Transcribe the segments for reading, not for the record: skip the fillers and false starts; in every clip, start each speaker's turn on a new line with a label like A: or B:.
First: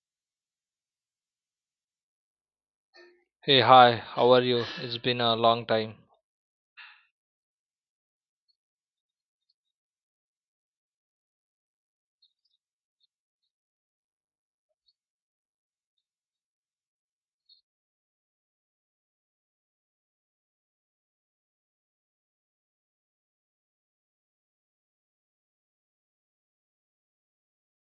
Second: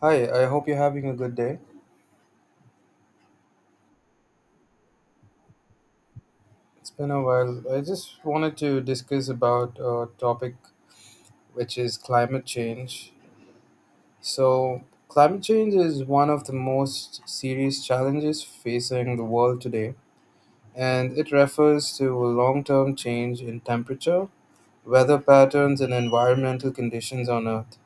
A: Hi, I hope you're having a good day.
B: Hey, hi, how are you? It's been a long time.
A: It's been a while. I just wanted to discuss about a topic which is climate change. So, climate change is one of the most serious challenges facing the world today, and it refers to a long term change in temperature, weather patterns, and environmental conditions on Earth,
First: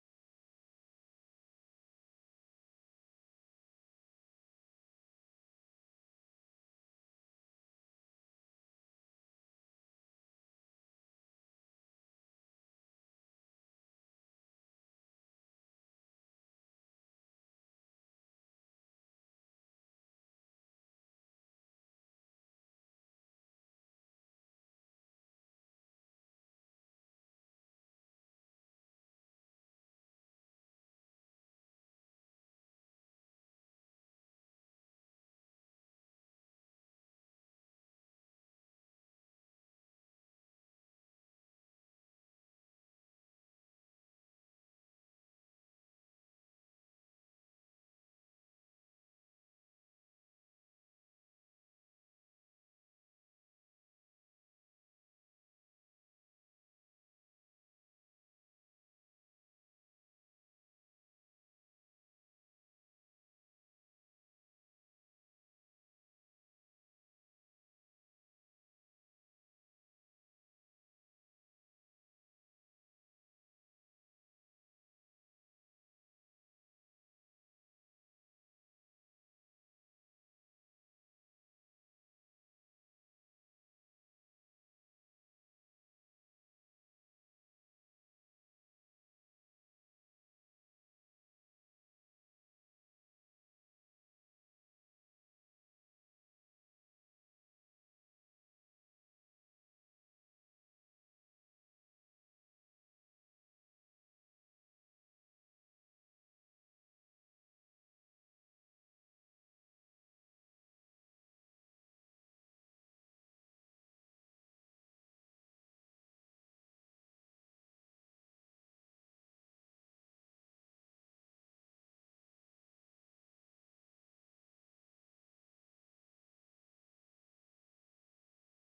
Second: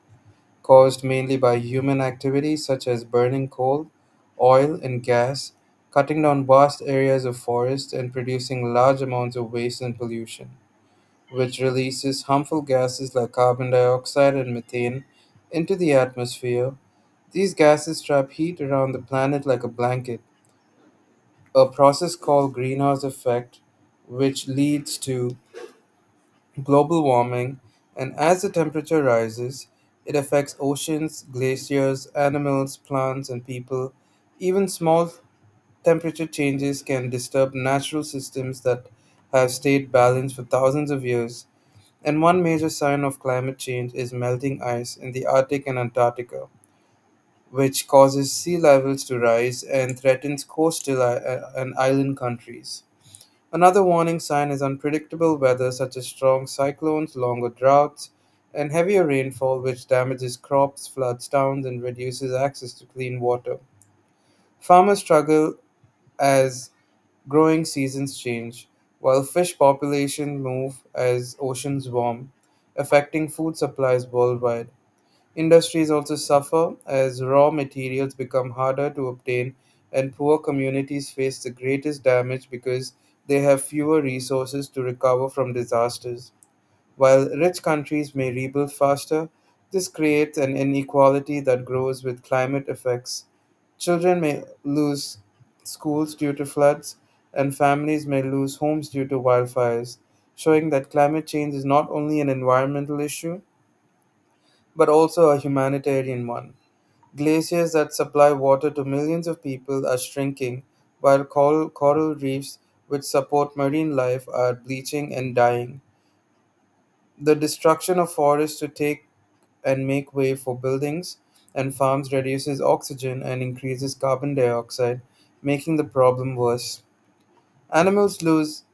A: caused mainly by human activities such as burning coal, oil, and gas, cutting down vast areas of forest, and producing large amounts of waste and pollution, which releases harmful gases like carbon dioxide and methane into the atmosphere. These gases trap heat around the planet like a blanket, a process called greenhouse effect, which leads to global warming, and as the temperature rises, it affects oceans, glaciers, animals, plants, and people. Even small temperature changes can disturb natural systems that have stayed balanced for thousands of years. And one major sign of climate change is melting ice in the Arctic and Antarctica, which causes sea levels to rise and threatens coastal and island countries. Another warning sign is unpredictable weather, such as strong cyclones, longer droughts, and heavier rainfall, which damages crops, floods towns, and reduces access to clean water. Farmers struggle as growing seasons change, while fish populations move as oceans warm, affecting food supplies worldwide. Industries also suffer as raw materials become harder to obtain, and poor communities face the greatest damage because they have fewer resources to recover from disasters. While rich countries may rebuild faster, this creates an inequality that grows with climate effects. Children may lose schools due to floods, and families may lose homes due to wildfires, showing that climate change is not only an environmental issue, but also a humanitarian one. Glaciers that supply water to millions of people are shrinking, while coral reefs, which support marine life, are bleaching and dying. The destruction of forests to take and make way for buildings and farms reduces oxygen and increases carbon dioxide, making the problem worse. Animals lose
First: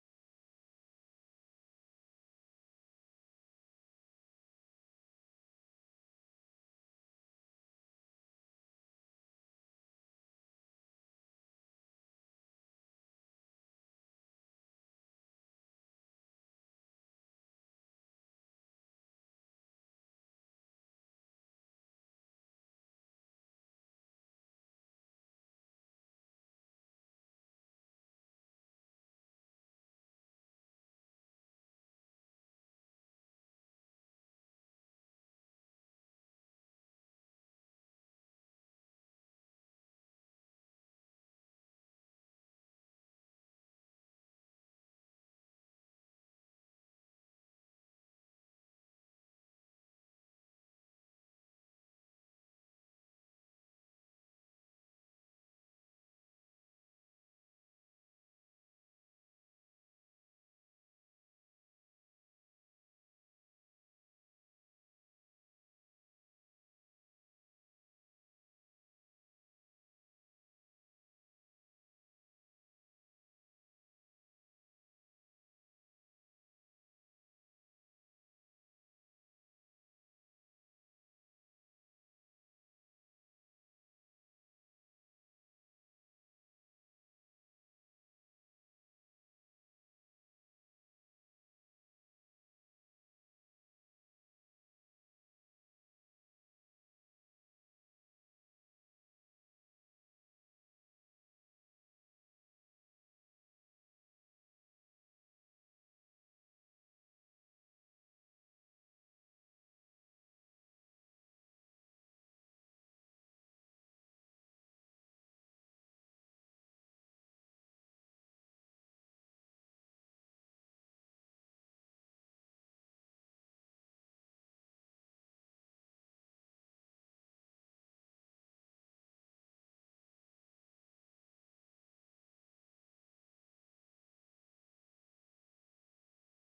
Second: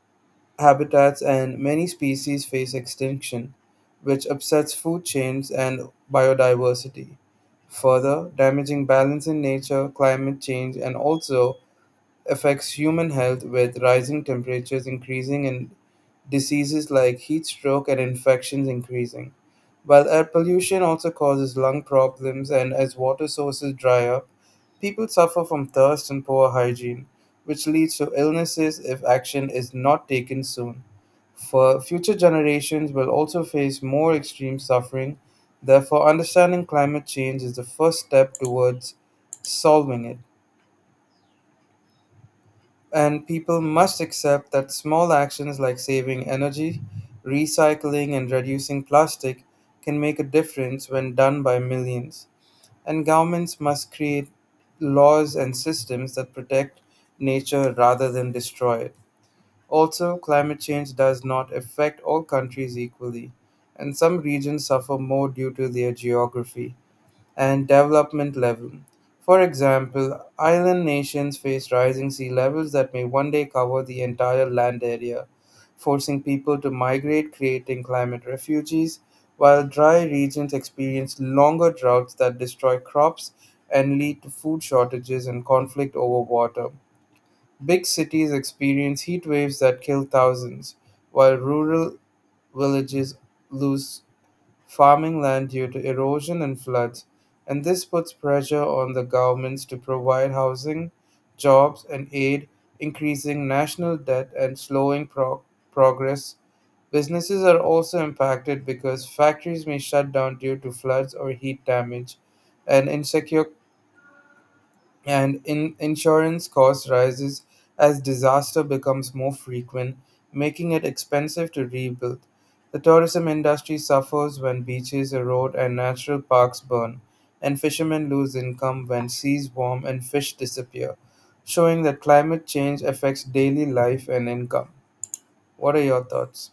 A: habitats, and many species face extinction, which upsets food chains and biodiversity, further damaging balance in nature. Climate change and also affects human health, with rising temperatures increasing and diseases like heat stroke and infections increasing. While air pollution also causes lung problems, and as water sources dry up, people suffer from thirst and poor hygiene, which leads to illnesses if action is not taken soon. For future generations will also face more extreme suffering, therefore, understanding climate change is the first step towards solving it. And people must accept that small actions like saving energy, recycling, and reducing plastic can make a difference when done by millions. And governments must create laws and systems that protect nature rather than destroy it. Also, climate change does not affect all countries equally, and some regions suffer more due to their geography and development level. For example, island nations face rising sea levels that may one day cover the entire land area, forcing people to migrate, creating climate refugees, while dry regions experience longer droughts that destroy crops and lead to food shortages and conflict over water. Big cities experience heat waves that kill thousands, while rural villages lose farming land due to erosion and floods, and this puts pressure on the governments to provide housing, jobs, and aid, increasing national debt and slowing progress. Businesses are also impacted because factories may shut down due to floods or heat damage, and insecure and in insurance cost rises as disaster becomes more frequent, making it expensive to rebuild. The tourism industry suffers when beaches erode and natural parks burn, and fishermen lose income when seas warm and fish disappear, showing that climate change affects daily life and income. What are your thoughts?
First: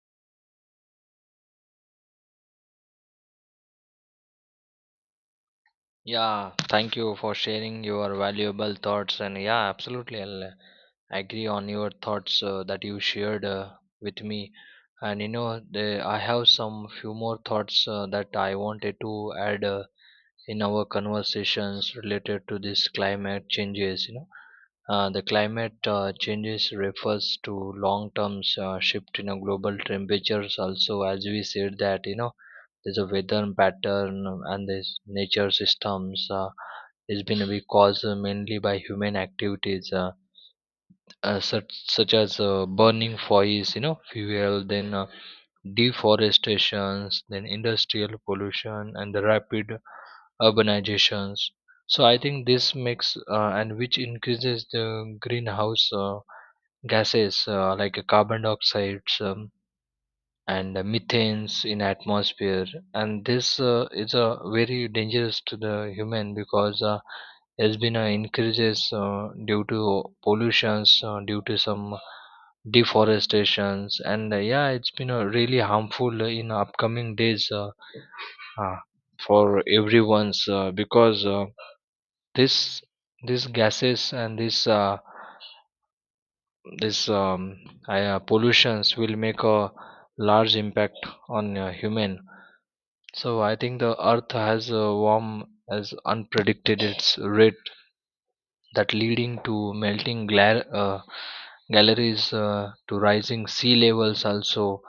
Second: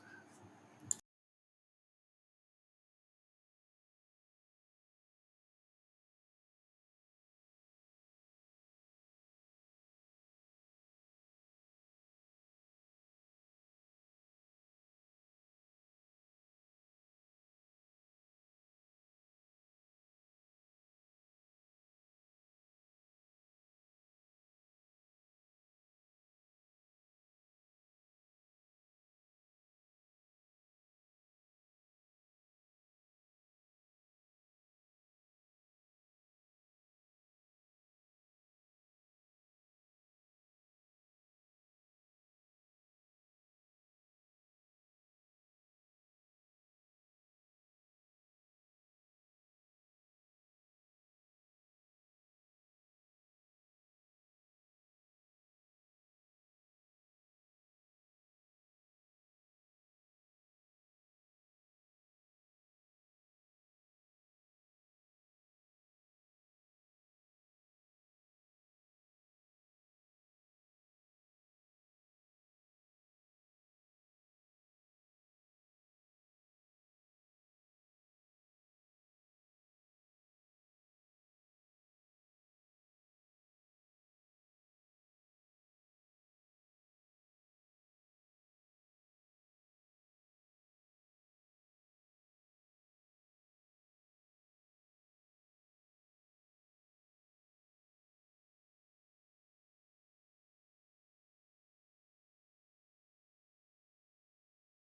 B: Yeah, thank you for sharing your valuable thoughts. And yeah, absolutely, I'll agree on your thoughts that you shared with me. And you know, I have some few more thoughts that I wanted to add in our conversations related to this climate changes. You know, the climate changes refers to long term shift in a global temperatures. Also, as we said that, you know, there's a weather pattern, and this nature systems is been be caused mainly by human activities, such as burning foils, you know, fuel, then deforestations, then industrial pollution and the rapid urbanizations. So I think this makes and which increases the greenhouse gases like carbon dioxide, um, and methanes in atmosphere. And this is very dangerous to the human, because has been increases due to pollutions, due to some deforestations, and yeah, it's been really harmful in upcoming days, uh, for everyone's, because this, these gases and this um, pollutions will make a large impact on human. So I think the earth has a warm as unpredicted its rate, that leading to melting galleries to rising sea levels. Also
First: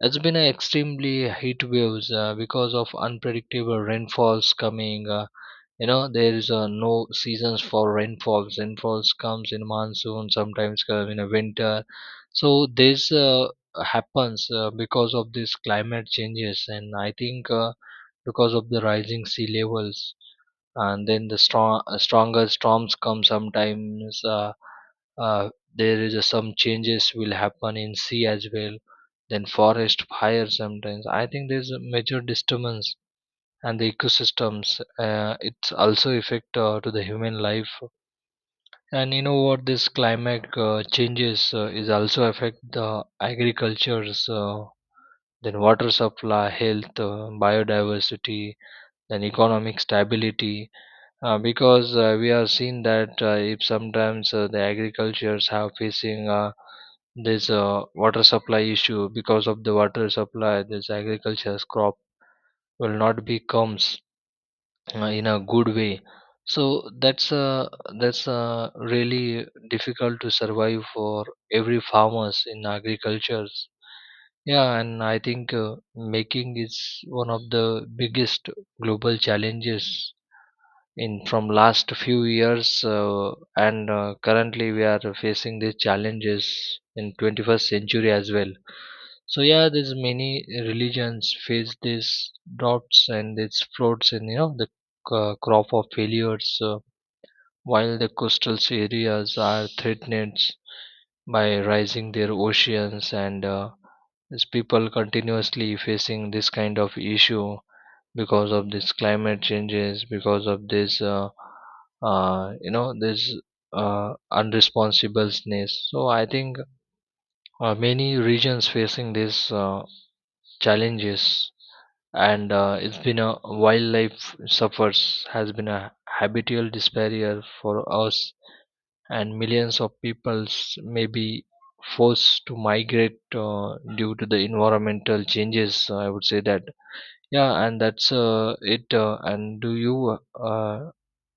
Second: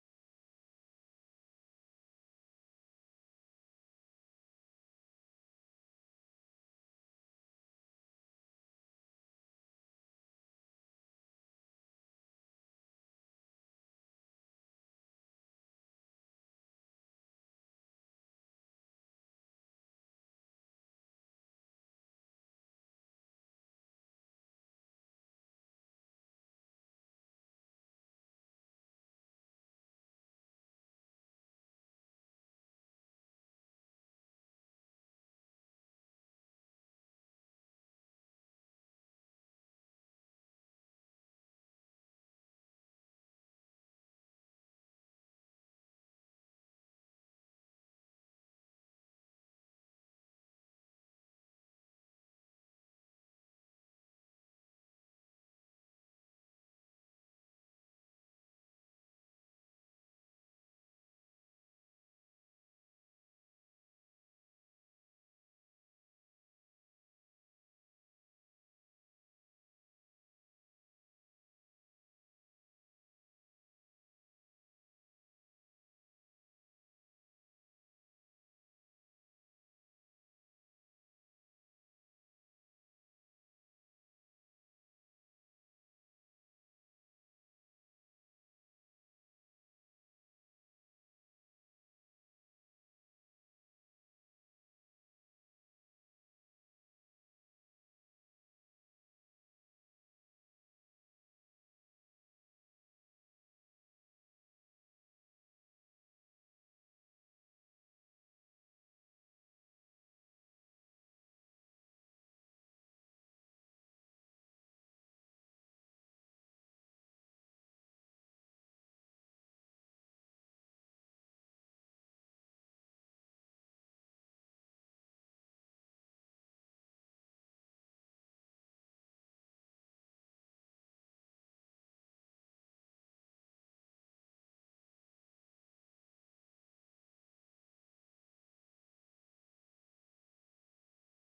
B: it's been an extremely heat waves because of unpredictable rainfalls coming, you know, there is no seasons for rainfalls comes in monsoon, sometimes come in a winter. So this happens because of this climate changes. And I think because of the rising sea levels and then the stronger storms come sometimes, uh, there is some changes will happen in sea as well. Then forest fire sometimes, I think there's a major disturbance and the ecosystems, it's also affect to the human life. And you know what, this climate changes is also affect the agricultures, then water supply, health, biodiversity, then economic stability, because we are seen that if sometimes the agricultures have facing this water supply issue. Because of the water supply, this agriculture's crop will not be comes in a good way. So that's really difficult to survive for every farmers in agricultures. Yeah, and I think making is one of the biggest global challenges in from last few years, and currently we are facing these challenges in 21st century as well. So yeah, there's many religions face these droughts and these floods, and you know the crop of failures, while the coastal areas are threatened by rising their oceans. And these people continuously facing this kind of issue because of this climate changes, because of this, you know, this unresponsibleness. So I think many regions facing these challenges. And it's been a wildlife suffers, has been a habitual despair for us, and millions of peoples may be forced to migrate due to the environmental changes, I would say that. Yeah, and that's it and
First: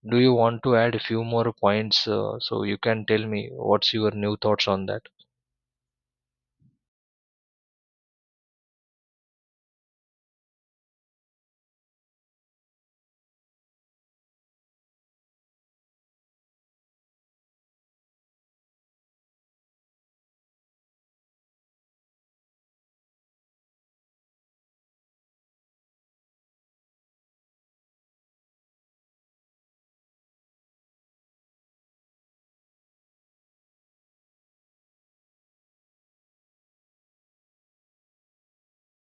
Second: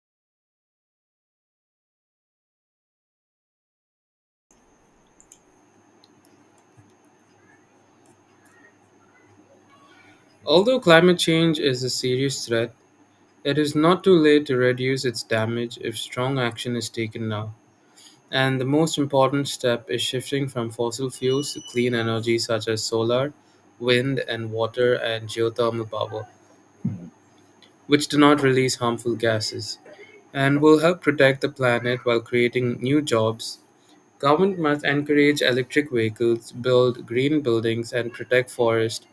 B: do you want to add a few more points, so you can tell me what's your new thoughts on that?
A: Although climate change is a serious threat, it is not too late to reduce its damage if strong action is taken now. And the most important step is shifting from fossil fuels to clean energy such as solar, wind, and water and geothermal power, which do not release harmful gases and will help protect the planet while creating new jobs. Government must encourage electric vehicles, build green buildings, and protect forests,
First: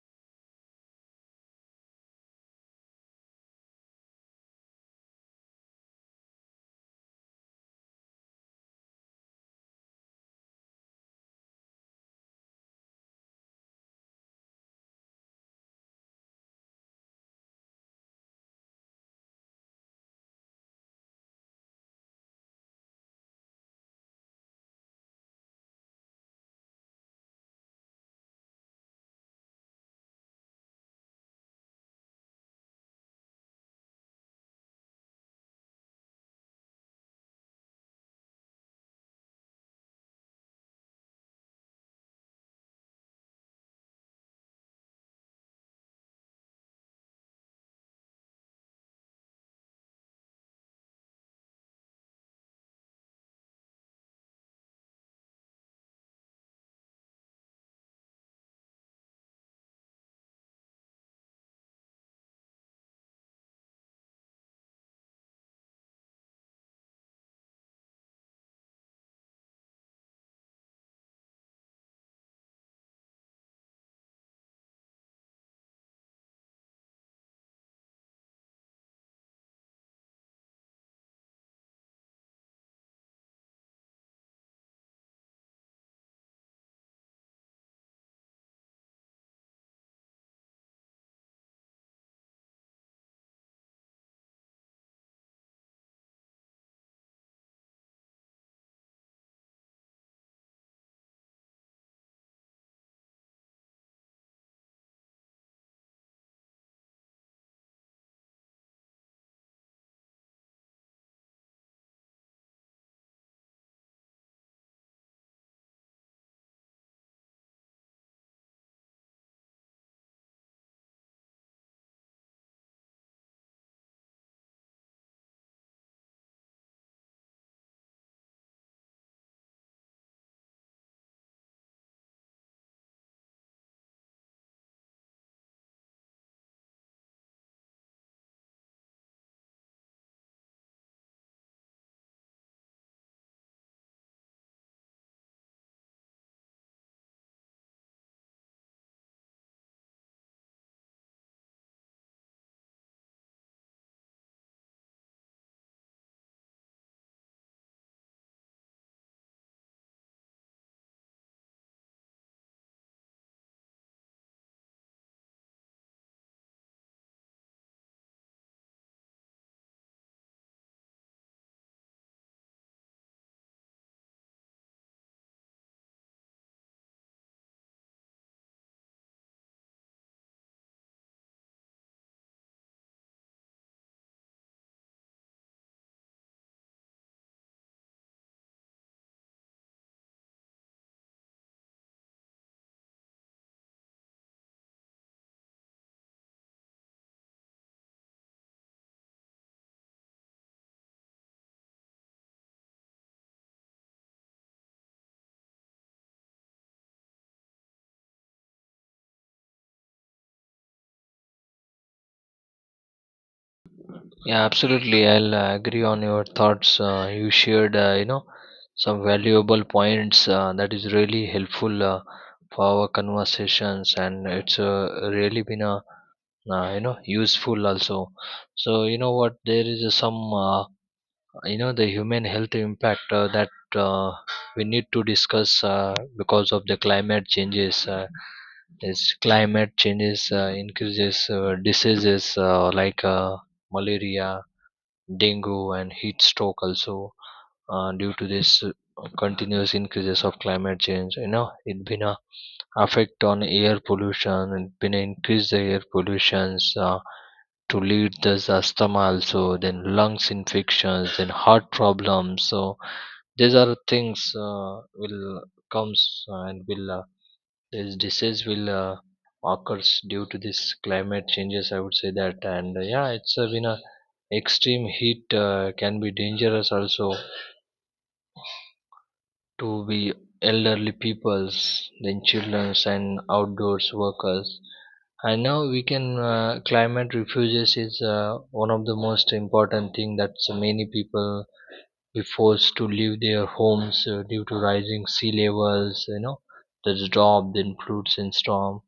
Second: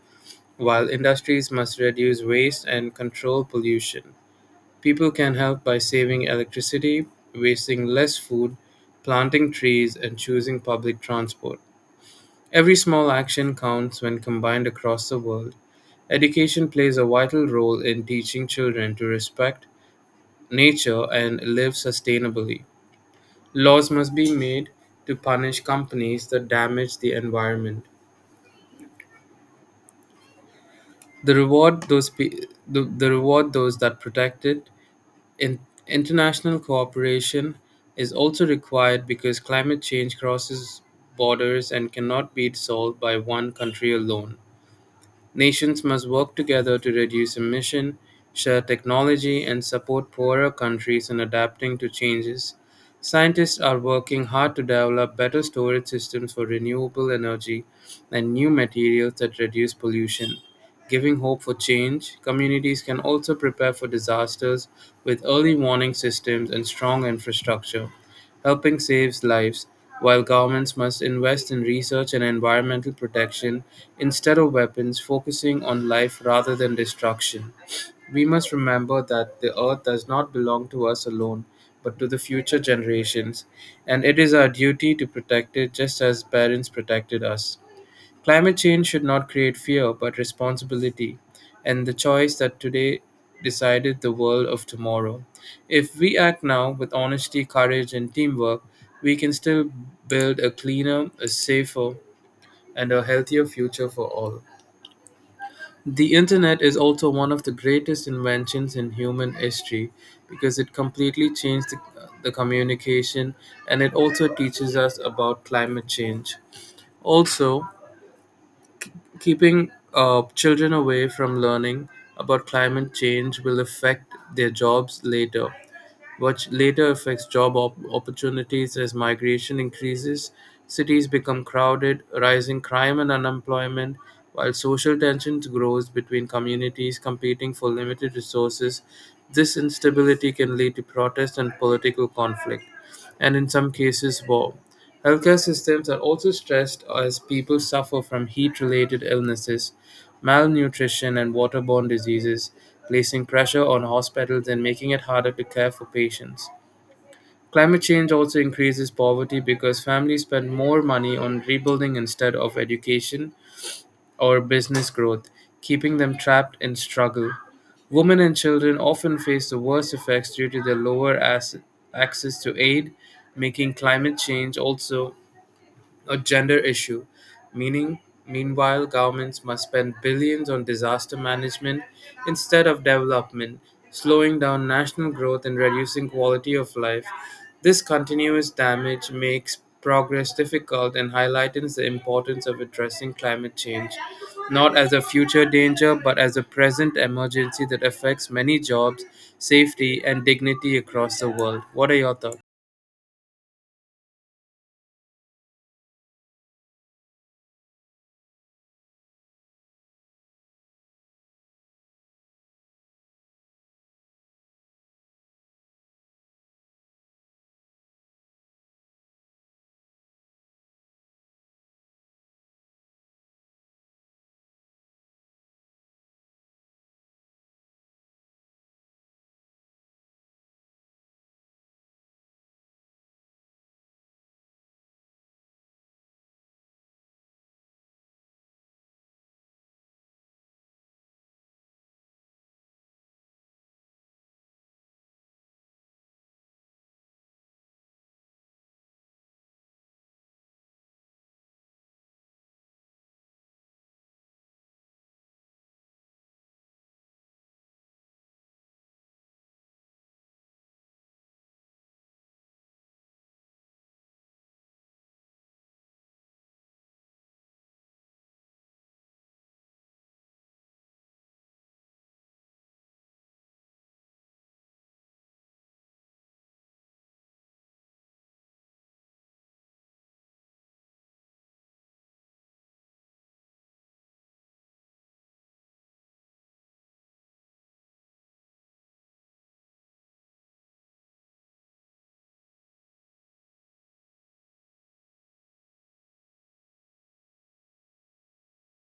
A: while industries must reduce waste and control pollution. People can help by saving electricity, wasting less food, planting trees, and choosing public transport. Every small action counts when combined across the world. Education plays a vital role in teaching children to respect nature and live sustainably. Laws must be made to punish companies that damage the environment. The reward those that protect it. In- International cooperation is also required because climate change crosses borders and cannot be solved by one country alone. Nations must work together to reduce emission, share technology, and support poorer countries in adapting to changes. Scientists are working hard to develop better storage systems for renewable energy and new materials that reduce pollution. Giving hope for change, communities can also prepare for disasters with early warning systems and strong infrastructure helping save lives, while governments must invest in research and environmental protection instead of weapons, focusing on life rather than destruction. We must remember that the earth does not belong to us alone, but to the future generations, and it is our duty to protect it just as parents protected us. Climate change should not create fear but responsibility, and the choice that today decided the world of tomorrow. If we act now with honesty, courage, and teamwork, we can still build a cleaner, a safer, and a healthier future for all. The internet is also one of the greatest inventions in human history because it completely changed the communication, and it also teaches us about climate change. Also, keeping children away from learning about climate change will affect their jobs later, which later affects job opportunities as migration increases, cities become crowded, rising crime and unemployment, while social tensions grows between communities competing for limited resources. This instability can lead to protest and political conflict, and in some cases war. Healthcare systems are also stressed as people suffer from heat related illnesses, malnutrition, and waterborne diseases, placing pressure on hospitals and making it harder to care for patients. Climate change also increases poverty because families spend more money on rebuilding instead of education, or business growth, keeping them trapped in struggle. Women and children often face the worst effects due to their lower access to aid, making climate change also a gender issue. Meaning, Meanwhile, governments must spend billions on disaster management instead of development, slowing down national growth and reducing quality of life. This continuous damage makes progress difficult and highlights the importance of addressing climate change, not as a future danger, but as a present emergency that affects many jobs, safety, and dignity across the world. What are your thoughts?
B: Yeah, absolutely. I'll agree on your thoughts. You shared, you know, some valuable points that is really helpful for our conversations, and it's really been a you know, useful also. So you know what, there is some, you know, the human health impact, that uh, we need to discuss because of the climate changes. Is climate changes increases diseases like malaria, dengue, and heat stroke also, due to this continuous increases of climate change. You know, it been a effect on air pollution. It been increase the air pollutions, to lead this asthma, also then lungs infections, then heart problems. So these are things will comes and will, this disease will occurs due to this climate changes, I would say that. And yeah, it's been a extreme heat can be dangerous also to be elderly peoples, then childrens and outdoors workers. And now we can, climate refuges is one of the most important thing, that so many people be forced to leave their homes due to rising sea levels. You know, there's drought, then floods and storm.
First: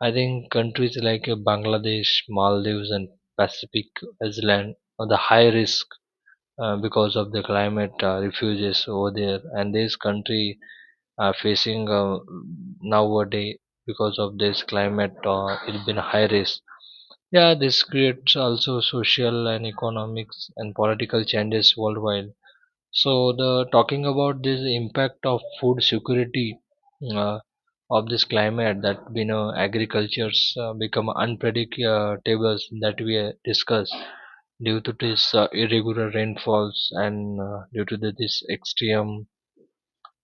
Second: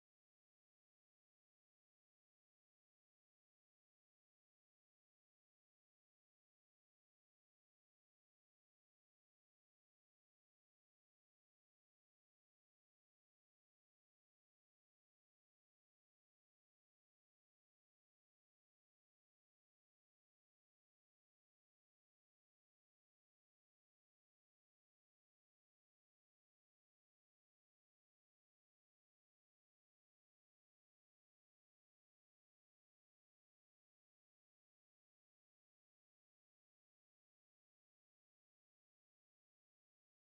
B: I think countries like Bangladesh, Maldives and Pacific Island are the high risk because of the climate refuges over there. And this country are facing nowadays, because of this climate, it's been high risk. Yeah, this creates also social and economics and political changes worldwide. So the talking about this impact of food security uh, of this climate, that you know, agricultures become unpredictable, that we discuss due to this irregular rainfalls, and due to this extreme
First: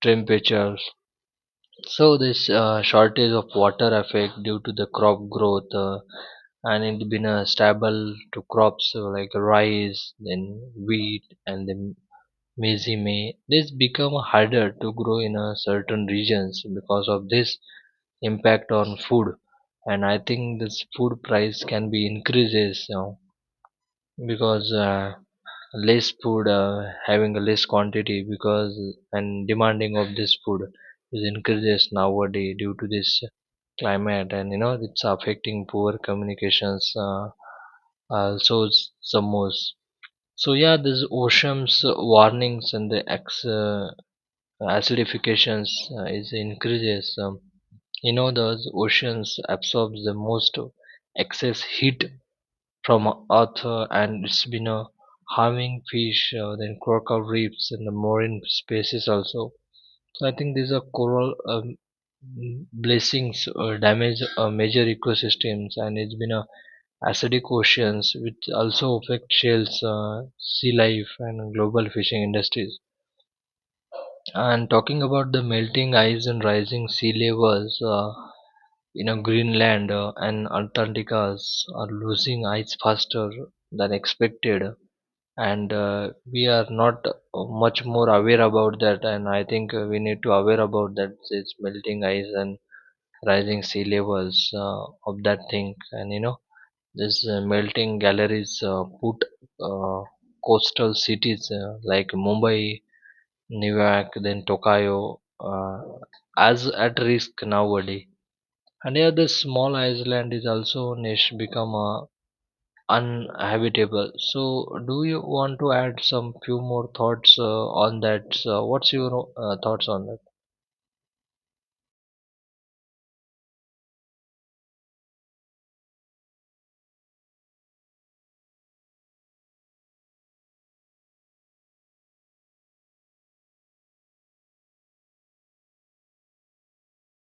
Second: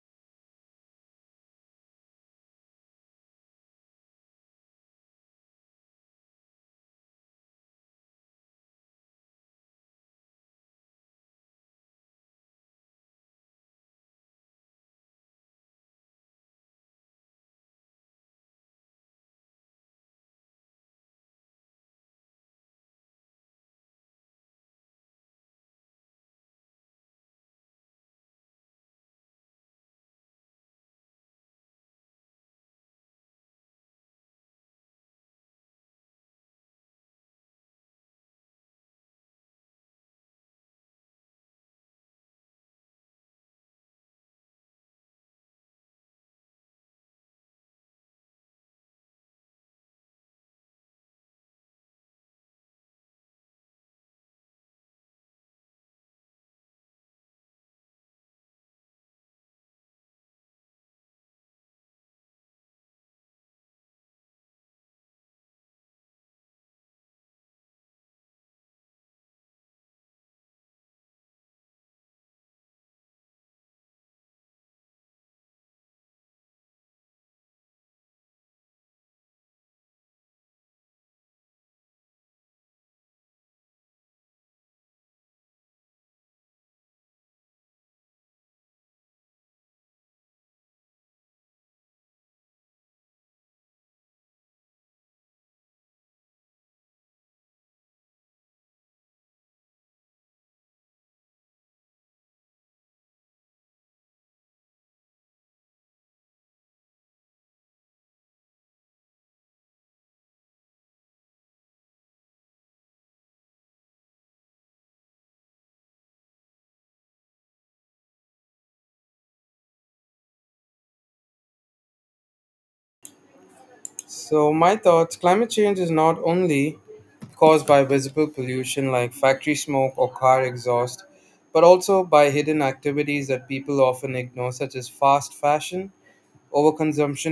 B: temperatures. So this shortage of water affect due to the crop growth, and it been a stable to crops like rice, then wheat, and then maize may this become harder to grow in a certain regions, because of this impact on food. And I think this food price can be increases, you know, because less food having a less quantity, because and demanding of this food is increases nowadays due to this climate. And you know, it's affecting poor communications, also some most. So yeah, this oceans warnings and the acidifications is increases. You know, those oceans absorbs the most excess heat from earth, and it's been harming fish, then coral reefs and the marine species also. So I think these are coral, blessings or damage major ecosystems. And it's been a acidic oceans, which also affect shells, sea life and global fishing industries. And talking about the melting ice and rising sea levels, you know, Greenland and Antarctica are losing ice faster than expected, and we are not much more aware about that. And I think we need to aware about that. It's melting ice and rising sea levels of that thing. And you know, this melting galleries put uh, coastal cities like Mumbai, Newark, then Tokyo, as at risk nowadays. And yeah, the small island is also niche become uninhabitable. So do you want to add some few more thoughts on that? So what's your thoughts on that?
A: So, my thoughts: climate change is not only caused by visible pollution like factory smoke or car exhaust, but also by hidden activities that people often ignore, such as fast fashion, overconsumption